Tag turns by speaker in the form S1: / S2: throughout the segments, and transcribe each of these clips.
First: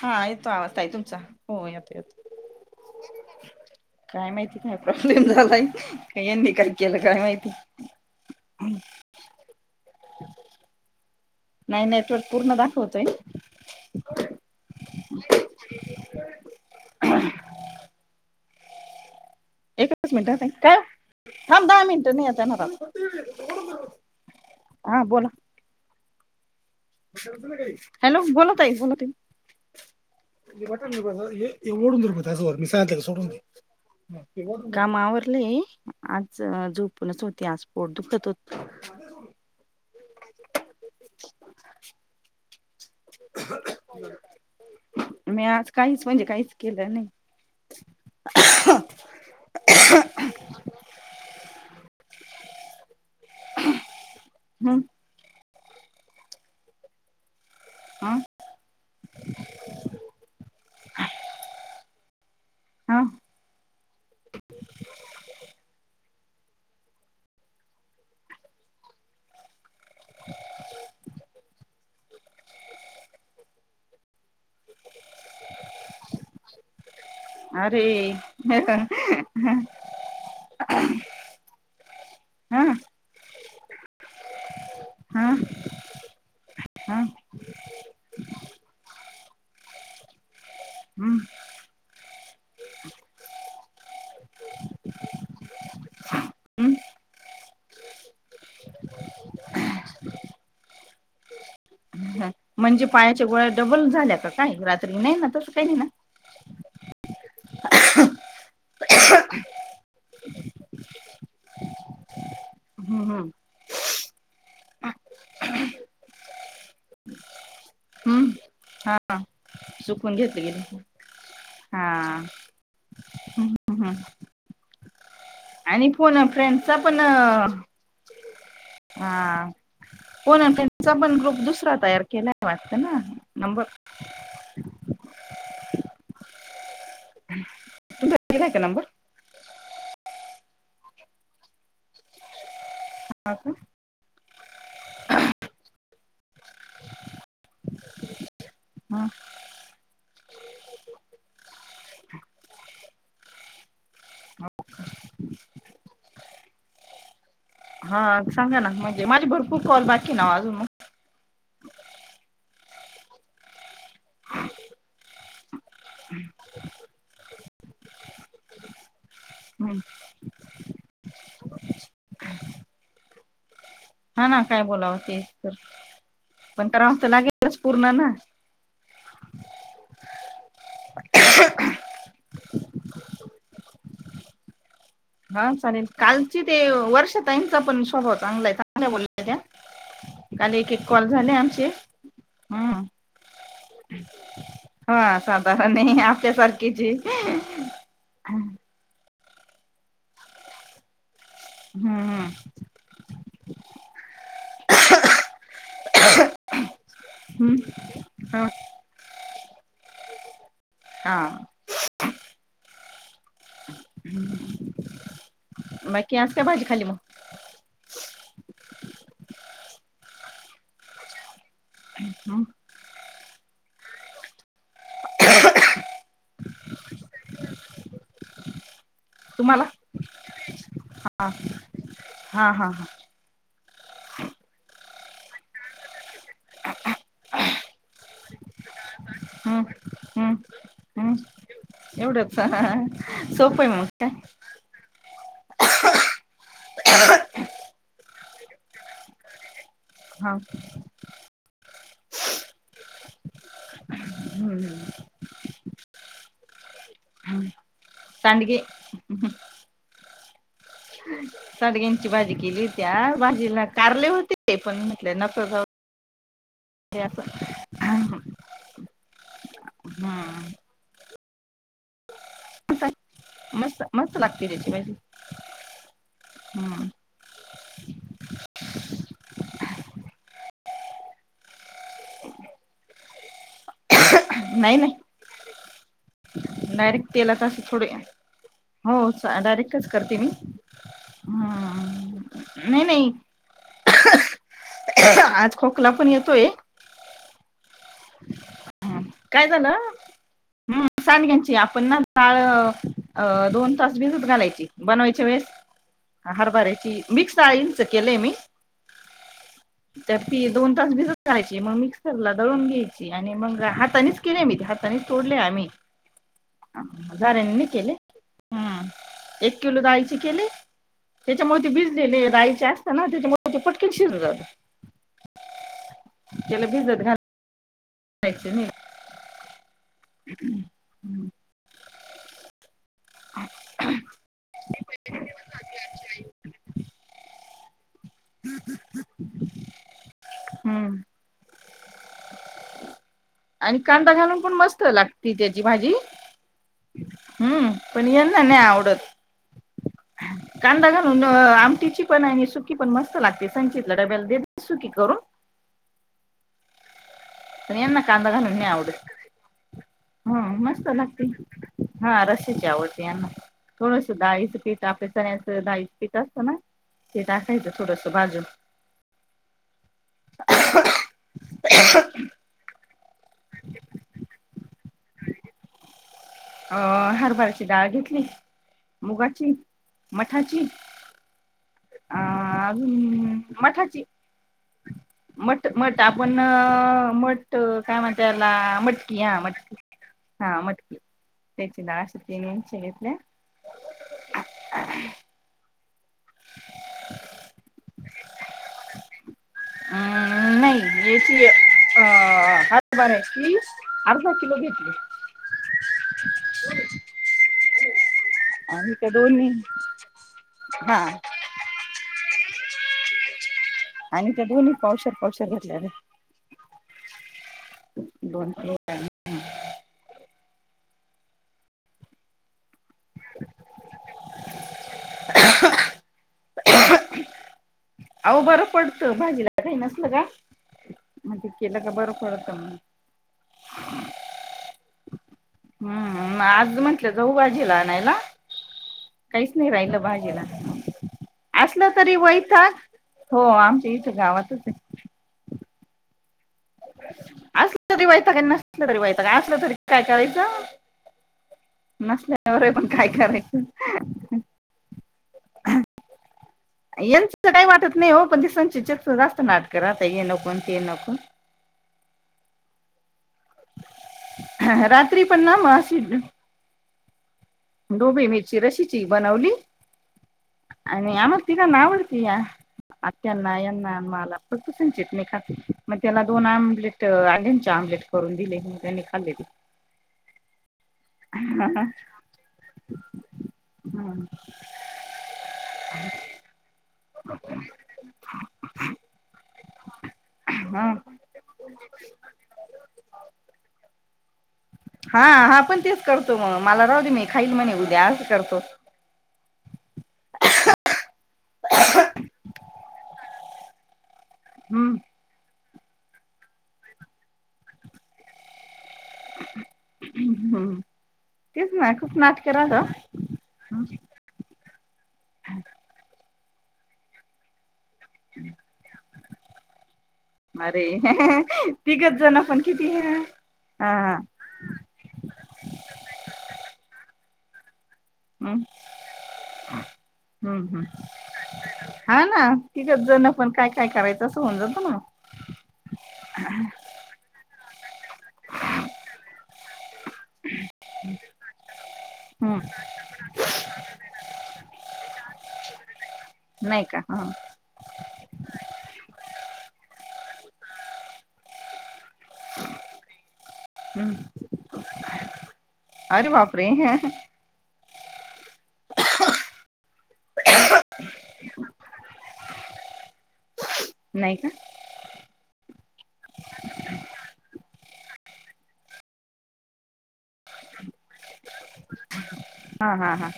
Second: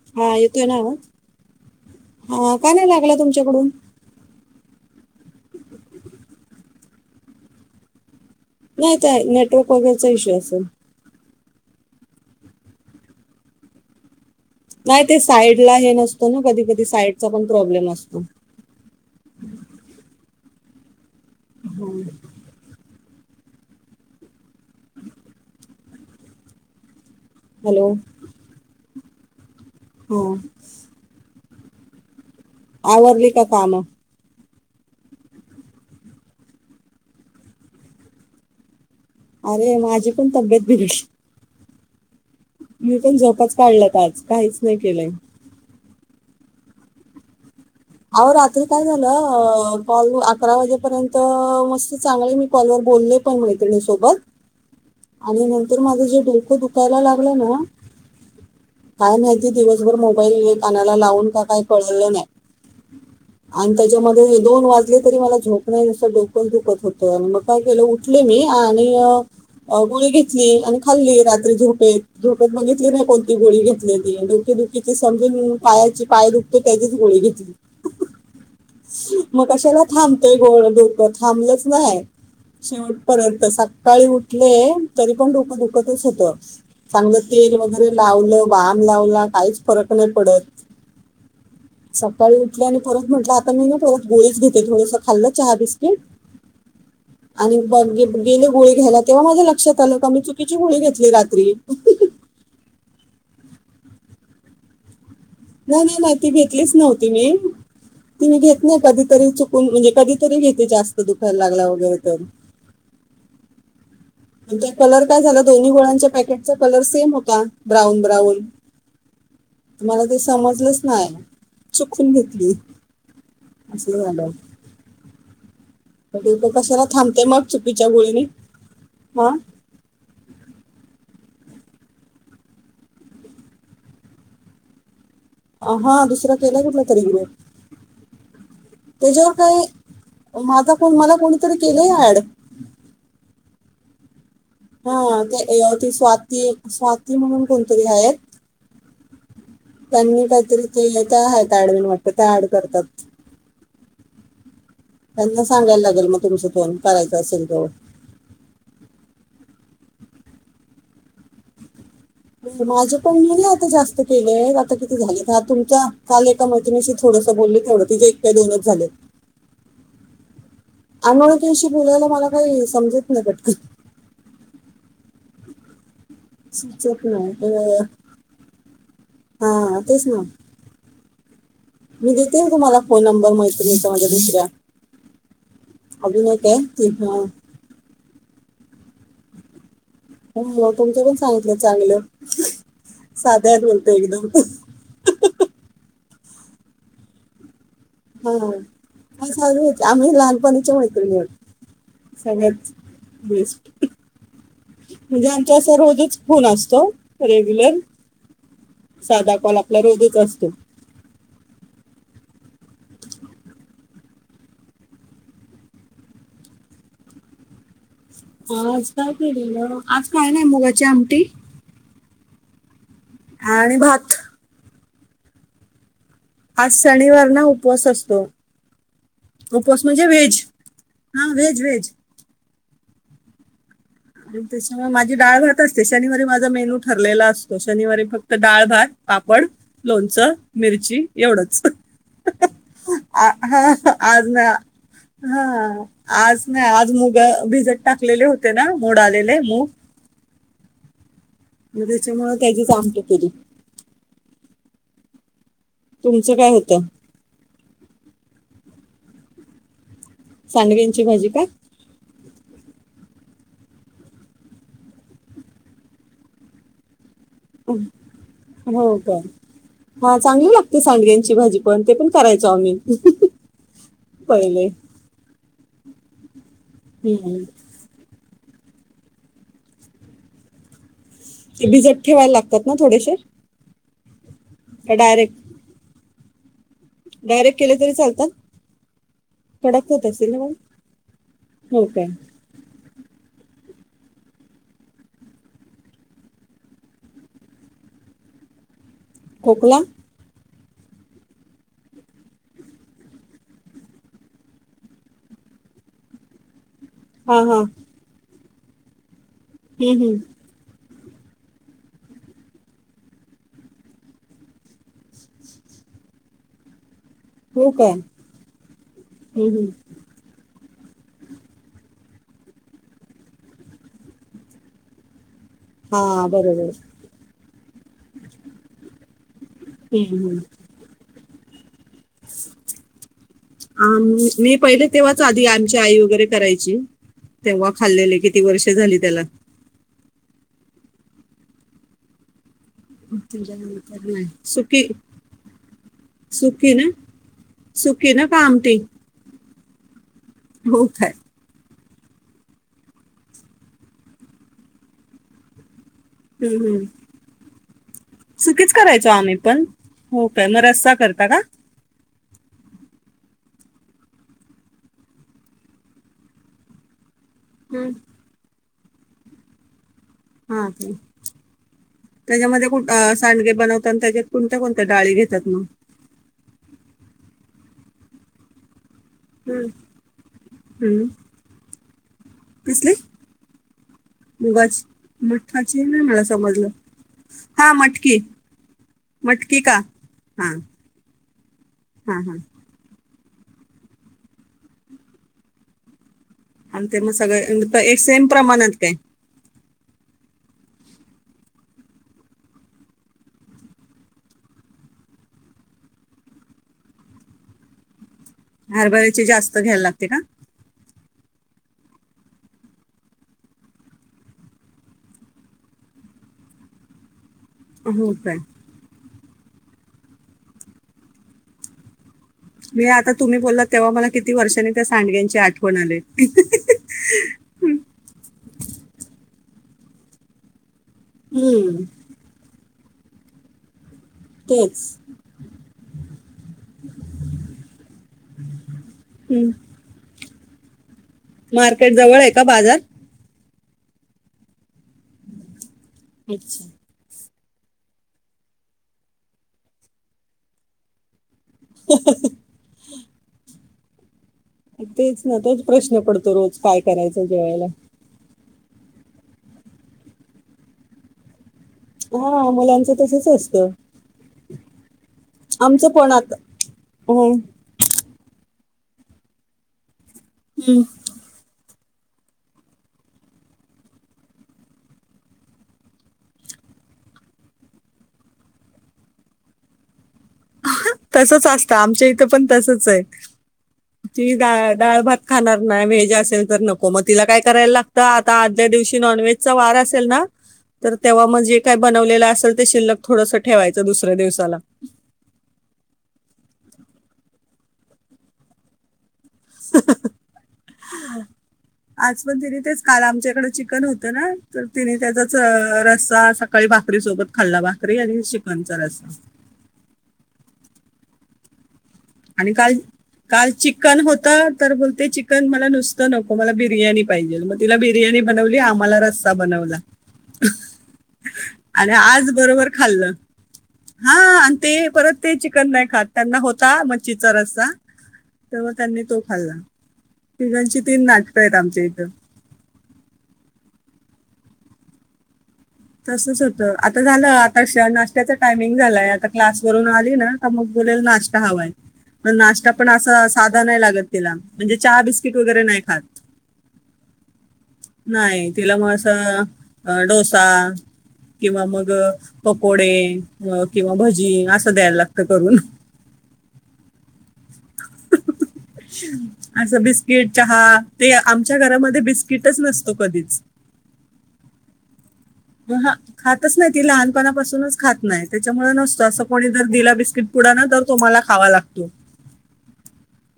S1: हा, येतो आवाज ताई तुमचा, हो येतो येतो,
S2: हा का नाही लागला तुमच्याकडून
S1: काय माहिती काय प्रॉब्लेम झालाय का यांनी काही केला काय माहिती?
S2: नाही ताई नेटवर्क वगैरेचा इश्यू असेल.
S1: नाही नाही तोच पूर्ण दाखवतोय.
S2: नाही ते साईड ला हे नसतो ना कधी कधी साईडचा पण प्रॉब्लेम असतो.
S1: एकच मिनिट अ ताई, काय ओ? थांब, दहा मिनटं, ने आता नाका हा बोला. हॅलो, बोला ताई, बोला ताई. [unintelligible] ते ओढून [unintelligible]
S2: हा आवरली का काम
S1: [unintelligible] काम आवरली, आज झोपूनच होती आज पोट दुखत होतं.
S2: अरे माझी पण तब्येत [unintelligible]
S1: [inaudible]
S2: मी पण झोपाच काढल्यात आज काहीच नाही केलंय.
S1: मी आज काहीच म्हणजे काहीच केलं नाही.
S2: आवं रात्री काय झालं, अ कॉल अकरा वाजेपर्यंत अ मस्त चांगले मी कॉलवर बोलले. पण मैत्रिणीसोबत.
S1: हं
S2: आणि नंतर माझं जे डोकं दुखायला लागलं ना.
S1: हा
S2: काय माहिती दिवसभर मोबाईल कानाला लावून का काय कळलं नाही.
S1: हा
S2: आणि त्याच्यामध्ये हे दोन वाजले तरी मला झोप नाही असं डोक पण दुखत होतं आणि मग काय केलं उठले मी आणि अ अ गोळी घेतली आणि खाल्ली रात्री झोप ते झोपेत बघितली नाही कोणती गोळी घेतले ती, डोके दुखीची समजून पायाची पाय दुखतो त्याची गोळी घेतली.
S1: अरे हा
S2: मग कशाला थांबतोय गोळ घेऊन पण थांबलच नाही,
S1: हा
S2: शेवटपर्यंत सा काळी उठ नाही तरी
S1: हा
S2: पण डोक दुखतच होत
S1: हम्म
S2: चांगलं तेल वगैरे लावल. बाम लावला काहीच फरक नाही पडत.
S1: हम्म
S2: सकाळी उठले आणि परत म्हटलं आता मी ना परत गोळीच घेते थोडस खाल्लं चहा बिस्किट
S1: हम्म
S2: आणि ब गेले गोळे घ्यायला तेव्हा माझ्या लक्षात आलं का मी चुकीची गोळी घेतली रात्री.
S1: ह म्हणजे पायाच्या गोळ्या डबल झाल्या का काही रात्री नाही ना. तसं काही नाही ना
S2: गोळी [unintelligible] ती भेेटलीच नव्हती त् तुम्ही घेत ना कधीतरी चुकून म्हणजे कधीतरी घेते जास्त दुखायला लागला वगैरे तर
S1: हम्म हम्म
S2: आ त्या कलर काय झाला दोन्ही गोळ्यांच्या पॅकेटचा कलर सेम होता ब्राऊन
S1: हम्म
S2: ब्राऊन
S1: हा
S2: मला
S1: चुकून
S2: ते
S1: घेतली गेली
S2: समजलंच नाही
S1: हा
S2: चुकून घेतली
S1: हम्म
S2: असं झालं.
S1: आणि फोन अ
S2: [unintelligible]
S1: फ्रेंडचा
S2: कशाला
S1: पण
S2: थांबते मग चुकीच्या गोळीनी
S1: हा फोन अ फ्रेंडचा ग्रुप दुसरा तयार केला वाटत ना नंबर
S2: हा दुसरा केलाय कुठलातरी ग्रुप
S1: तुमचा दिलाय का नंबर
S2: त्याच्यावर काही माझा कोण मला कोणीतरी केलंय ऍड.
S1: हा का
S2: हा ते ती स्वा ती स्वाती ती म्हणून कोणतरी आहेत.
S1: हा
S2: त्यांनी काहीतरी ते का आहेत एडमिन वाटत ते ऍड करतात त्यांना सांगायला लागेल मग तुमचा फोन करायचा असेल जवळ
S1: हा सांगा ना म्हणजे माझे भरपूर कॉल बाकी नाओ अजून म
S2: माझ्या पण नाही आता जास्त. केले आता किती झाले. तुमचा काल एका मैत्रिणीशी थोडंसं बोलले तेवढं, तिचे एक काय दोनच झालेत.
S1: हम्म
S2: अनोळखींशी बोलायला मला काही समजत नाही पटकन.
S1: हा ना काय बोलावं तेच तर.
S2: च
S1: पण करावं तर
S2: ना
S1: लागेलच पूर्ण ना
S2: हा तेच ना मी देेते तुम्हाला फोन नंबर मैत्रिणीचा. तुम्हाला दुसऱ्या.
S1: हा चालेल
S2: अजून
S1: कालची
S2: एक आहे
S1: ते
S2: की हा
S1: वर्षा ताईंचा पण स्वभाव चांगला आहे चांगल बोलल्या. [unintelligible]
S2: हो
S1: काल
S2: म
S1: एक एक
S2: तुमचं
S1: कॉल
S2: पण
S1: झाले
S2: सांगितलं
S1: आमचे
S2: चांगलं
S1: हम्म
S2: साध्यात बोलत एकदम.
S1: त्यासारखीची.
S2: हम्म ह चालू होते आम्ही लहानपणाची मैत्रिणी होते.
S1: हम्म
S2: सगळ्यात बेस्ट म्हणजे आमच्या असा रोजच फोन असतो
S1: हम्म
S2: रेग्युलर
S1: ह
S2: साधा. पण आपला रोजच असतो.
S1: हा. बाकी असते भाजी खाल्ली मग?
S2: आज काय केलेल? आज काय ना मुगाची आमटी.
S1: अम् हम.
S2: आणि भात.
S1: [unintelligible]
S2: आज शनिवारना उपवास असतो.
S1: तुम्हाला
S2: उपवास म्हणजे व्हेज हा व्हेज व्हेज.
S1: हा हा
S2: आणि त्याच्यामुळे माझी डाळ भात असते शानीवारी. माझा मेनू ठरलेला असतो शनिवारी फक्त तर डाळ भात. पापड,
S1: हम्म
S2: लोणचं,
S1: हम्म
S2: मिरची,
S1: हम्म
S2: एवढच
S1: एवढंच सोपं आहे मग काय
S2: आज ना हं आज नाही आज मुग भिजत टाकलेले होते. हो ना. मोड आलेले मूग.
S1: हां.
S2: मग त्याच्यामुळे त्याचीच आमटी केली.
S1: हम्म ह.
S2: तुमचं काय होतं?
S1: सांडगे.
S2: सांडगे.
S1: साडग्यांची भाजी केली. त्या भाजीला कारले होते पण म्हटलेय नको राहू. ते.
S2: हम्म हो काय हा चांगली लागते सांडगे. भाजी पण ते पण करायचो आम्ही.
S1: मस्त मस्त लागते
S2: पहिले
S1: त्याची भाजी. हम्म
S2: [unintelligible] ते भिजत ठेवायला लागतात ना थोडेसे. डायरेक
S1: डायरेक तेलात असे थोडे
S2: तरी चालतात
S1: हो चा डायरेकच
S2: कडक होत
S1: करते मी
S2: असेल ना मग
S1: ह
S2: हो काय
S1: नाही नाही आज खोकला पण येतोय. हम्म काय
S2: खोकला
S1: झालं. हम सांडग्यांची आपण ना डाळ अ दोन तास भिजत घालायची बनवायच्या वेळेस हारभरे. मिक्स
S2: हा हा
S1: दाळींच केलंय मी.
S2: हम्म,
S1: त
S2: हम्म,
S1: पी दोन तास भिजत मग मिक्सरला दळून घ्यायची आणि मग हात हातानीच केले मी ते हातानीच तोडले आम्ही. झाऱ्याने नाही
S2: हो काय
S1: केले. हम्म
S2: हम्म,
S1: एक
S2: हम्म,
S1: किलो दाळीचे केले. त्याच्यामुळे ते भिजलेले दाळीचे असता ना त्याच्यामुळे ते पटकन शिजुन जाता.
S2: हा बरोबर
S1: खायच नही.
S2: हम्म,
S1: [unintelligible]
S2: [inaudible] आ मी मी पहिले तेव्हाच आधी आमची आई वगैरे करायची. तेव्हा खाल्लेले किती वर्ष झाली त्याला.
S1: हम्म
S2: [inaudible]
S1: आणि कांदा
S2: नाही.
S1: घालून पण मस्त
S2: सुकी
S1: लागते त्याची भाजी
S2: सुकी ना
S1: हम्म पण
S2: सुकी ना
S1: यांना
S2: का
S1: नाही
S2: आमटी
S1: आवडत.
S2: हो
S1: कांदा
S2: काय
S1: घालून आम तिची पण आणि सुकी पण मस्त लागते संचितला डब्याला दे सुकी करून.
S2: हम्म
S1: पण यांना कांदा घालून नाही
S2: सुकीच
S1: आवडत
S2: करायचो आम्ही पण हो
S1: ह
S2: काय म
S1: मस्त
S2: रसा
S1: लागते
S2: करता का?
S1: हा रश्याची आवड यांना थोडंस दाळीच पीठ आपल्या चण्याच दडाळीच पीठ असतं ना. ते टाकायचं
S2: हम्म.
S1: थोडसं भाजून
S2: हा त्याच्यामध्ये सांडगे बनवतात आणि त्याच्यात कोणत्या कोणत्या डाळी घेतात मग
S1: हारबराची डाळ घेतली मुगाची मठाची
S2: हम्म.
S1: अ
S2: किसली
S1: अजून मठाची
S2: मुगाची
S1: मठ
S2: मठाची
S1: मठ
S2: नाही मला
S1: आपण
S2: समजलं
S1: मठ
S2: हा
S1: काय
S2: मटकी
S1: म्हणतला मटकी हा मटकी हा मटकी तेच ना आ
S2: हा हा
S1: असतनच [unintelligible]
S2: आणि ते मग सगळे एक सेम प्रमाणात काय?
S1: अम् नाही याची अ हरबराची अर्धा किलो घेतली आणि त्या
S2: हरबारीची जास्त घ्यायला लागते का
S1: ह आणि त्या दोन्ही पावशात पावशात घेतल्या
S2: हो काय
S1: बनलो हम्
S2: मी आता तुम्ही बोलला तेव्हा मला किती वर्षांनी त्या सांडग्यांची आठवण आले हम्
S1: अह बरं पडतं भाजीला काही नसल का मजे
S2: हम्म,
S1: केलं का बरं पडत म ह
S2: तेच
S1: हम्म आज म्हंटलं जाऊबाजीला आणयला
S2: हम्म.
S1: कैस नाहीरा इल बाजला ह असलं
S2: मार्केट
S1: तरी
S2: जवळ आहे का
S1: वयच
S2: बाजार
S1: हो आ ते इथं गावातच आहे
S2: अच्छा
S1: असलं तरी व्हाचं का नसलं तरी व्हाच का असलं तरी काय करायचं नसल्यावर पण काय करायचं ह
S2: तेच ना तोच प्रश्न पडतो रोज काय करायचा जेवायला
S1: शक जास्त नाटक आता ये नको ते नको
S2: हा मुलांच तसच
S1: ह रात्री पण ना
S2: आमचं
S1: माशीि
S2: पण आता हो
S1: डोबी मिरची रशीची बनवली
S2: हम्म.
S1: आणि [unintelligible] या आत्यांना यांना माला फक्त संचित नाही खात मग त्याला दोन आमलेट अंड्याचे आमलेट करून दिले मग त्यांनी खाल्ले ते.
S2: तसच असतं आमच्या इथं पण तसच आहे ती डाळ भात खाणार नाय व्हेज असेल तर नको मग तिला काय करायला लागतं आता आदल्या दिवशी नॉनव्हेजचा वार असेल ना
S1: हा
S2: तर तेव्हा मग जे काय बनवलेलं असेल ते शिल्लक थोडस ठेवायचं दुसऱ्या दिवसाला.
S1: हा हा पण करतो मग मला राहूदे खाईल म्हणे उद्याच करतो.
S2: आज पण तिनी तेच काल आमच्याकडं चिकन होत. ना तर
S1: हम्म
S2: तिने त्याचाच. रस्सा सकाळी भाकरी सोबत खाल्ला भाकरी आणि चिकनचा रस्सा
S1: हम्म हम्म तेच ना. खूप नाटक
S2: आणि काल-
S1: राहता.
S2: काल चिकन होत तर बोलते चिकन मला नुसतं न को. मला बिर्याणी पाहिजे मग तिला बि र्याणी बनवली. आम्हाला रस्सा बनवला
S1: अरे
S2: आणि
S1: तिघच
S2: आज
S1: जण पण
S2: बरोबर
S1: किती हे.
S2: खाल्लं
S1: हा
S2: हा ते परत ते चिकन नाही खात त्यांना होता चा रस्सा-
S1: हम्म
S2: तेव्हा त्यांनी तो खाल्ला
S1: -हम्म-
S2: तिघांची
S1: हम्म
S2: तीन नाटकं आहेत आमच्या इथं
S1: हा ना तिग जण पण काय काय करायचं असं होऊन जातं ना.
S2: तसच होत आता झालं तशा नाश्त्याच टायमिंग झालाय आता क्लासवरून आली ना तर मग बोलेल नाश्ता हवाय. मण नाश्ता
S1: हम्म
S2: पण असा साधा नाही लागत तिला म्हणजे चहा बिस्किट वगैरे नाही खात.
S1: नाही का ह
S2: नाही तिला म असं. अ डोसा ता किंवा मग पकोडे, किंवा
S1: हम्
S2: भजी असं द्यायला लागत करून.
S1: अरे बापरे!
S2: अस बिस्किट चहा ते आमच्या घरामध्ये बिस्किटच नसतो कधीच.
S1: नाही का?
S2: म ह खातच नाही ती लहानपणापासूनच खात नाही त्याच्यामुळे नसत असं कोणी जर दिला बिस्किट पुडा ना तर तो मला खावा लागतो.
S1: हा हा हा.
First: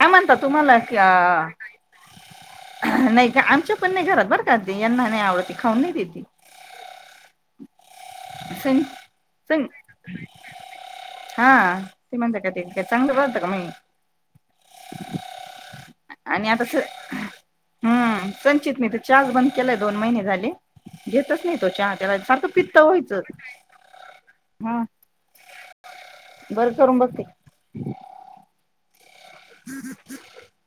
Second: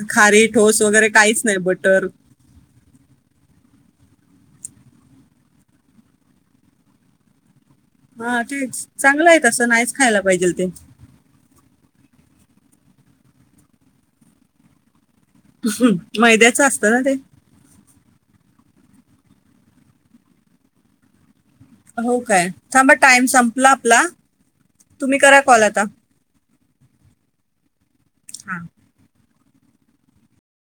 S1: का म्हणता
S2: खारी
S1: तुम्हाला
S2: ठोस
S1: कि
S2: वगैरे काहीच नाही बटर
S1: नाही का आमच्या पण नाही घरात. बर का यांना नाही आवडती खाऊन नाही देती.
S2: हा तेच चांगलं आहे
S1: सं
S2: तसं नाहीच खायला पाहिजे ते.
S1: हा [unintelligible] का चांगलं बनत का मै
S2: हम्म मैद्याचं असतं ना ते?
S1: हम्म संचित नी त चहाच बंद केलाय, दोन महिने झाले घेतच नाही. तो चहा त्याला
S2: हो
S1: सारखं
S2: काय
S1: पित्त
S2: थांबा
S1: व्हायचं
S2: टाइम संप पला आपला
S1: हा
S2: तुम्ही करा कॉल आता.
S1: बरं करून बघते
S2: हा. [inaudible]
S1: [inaudible]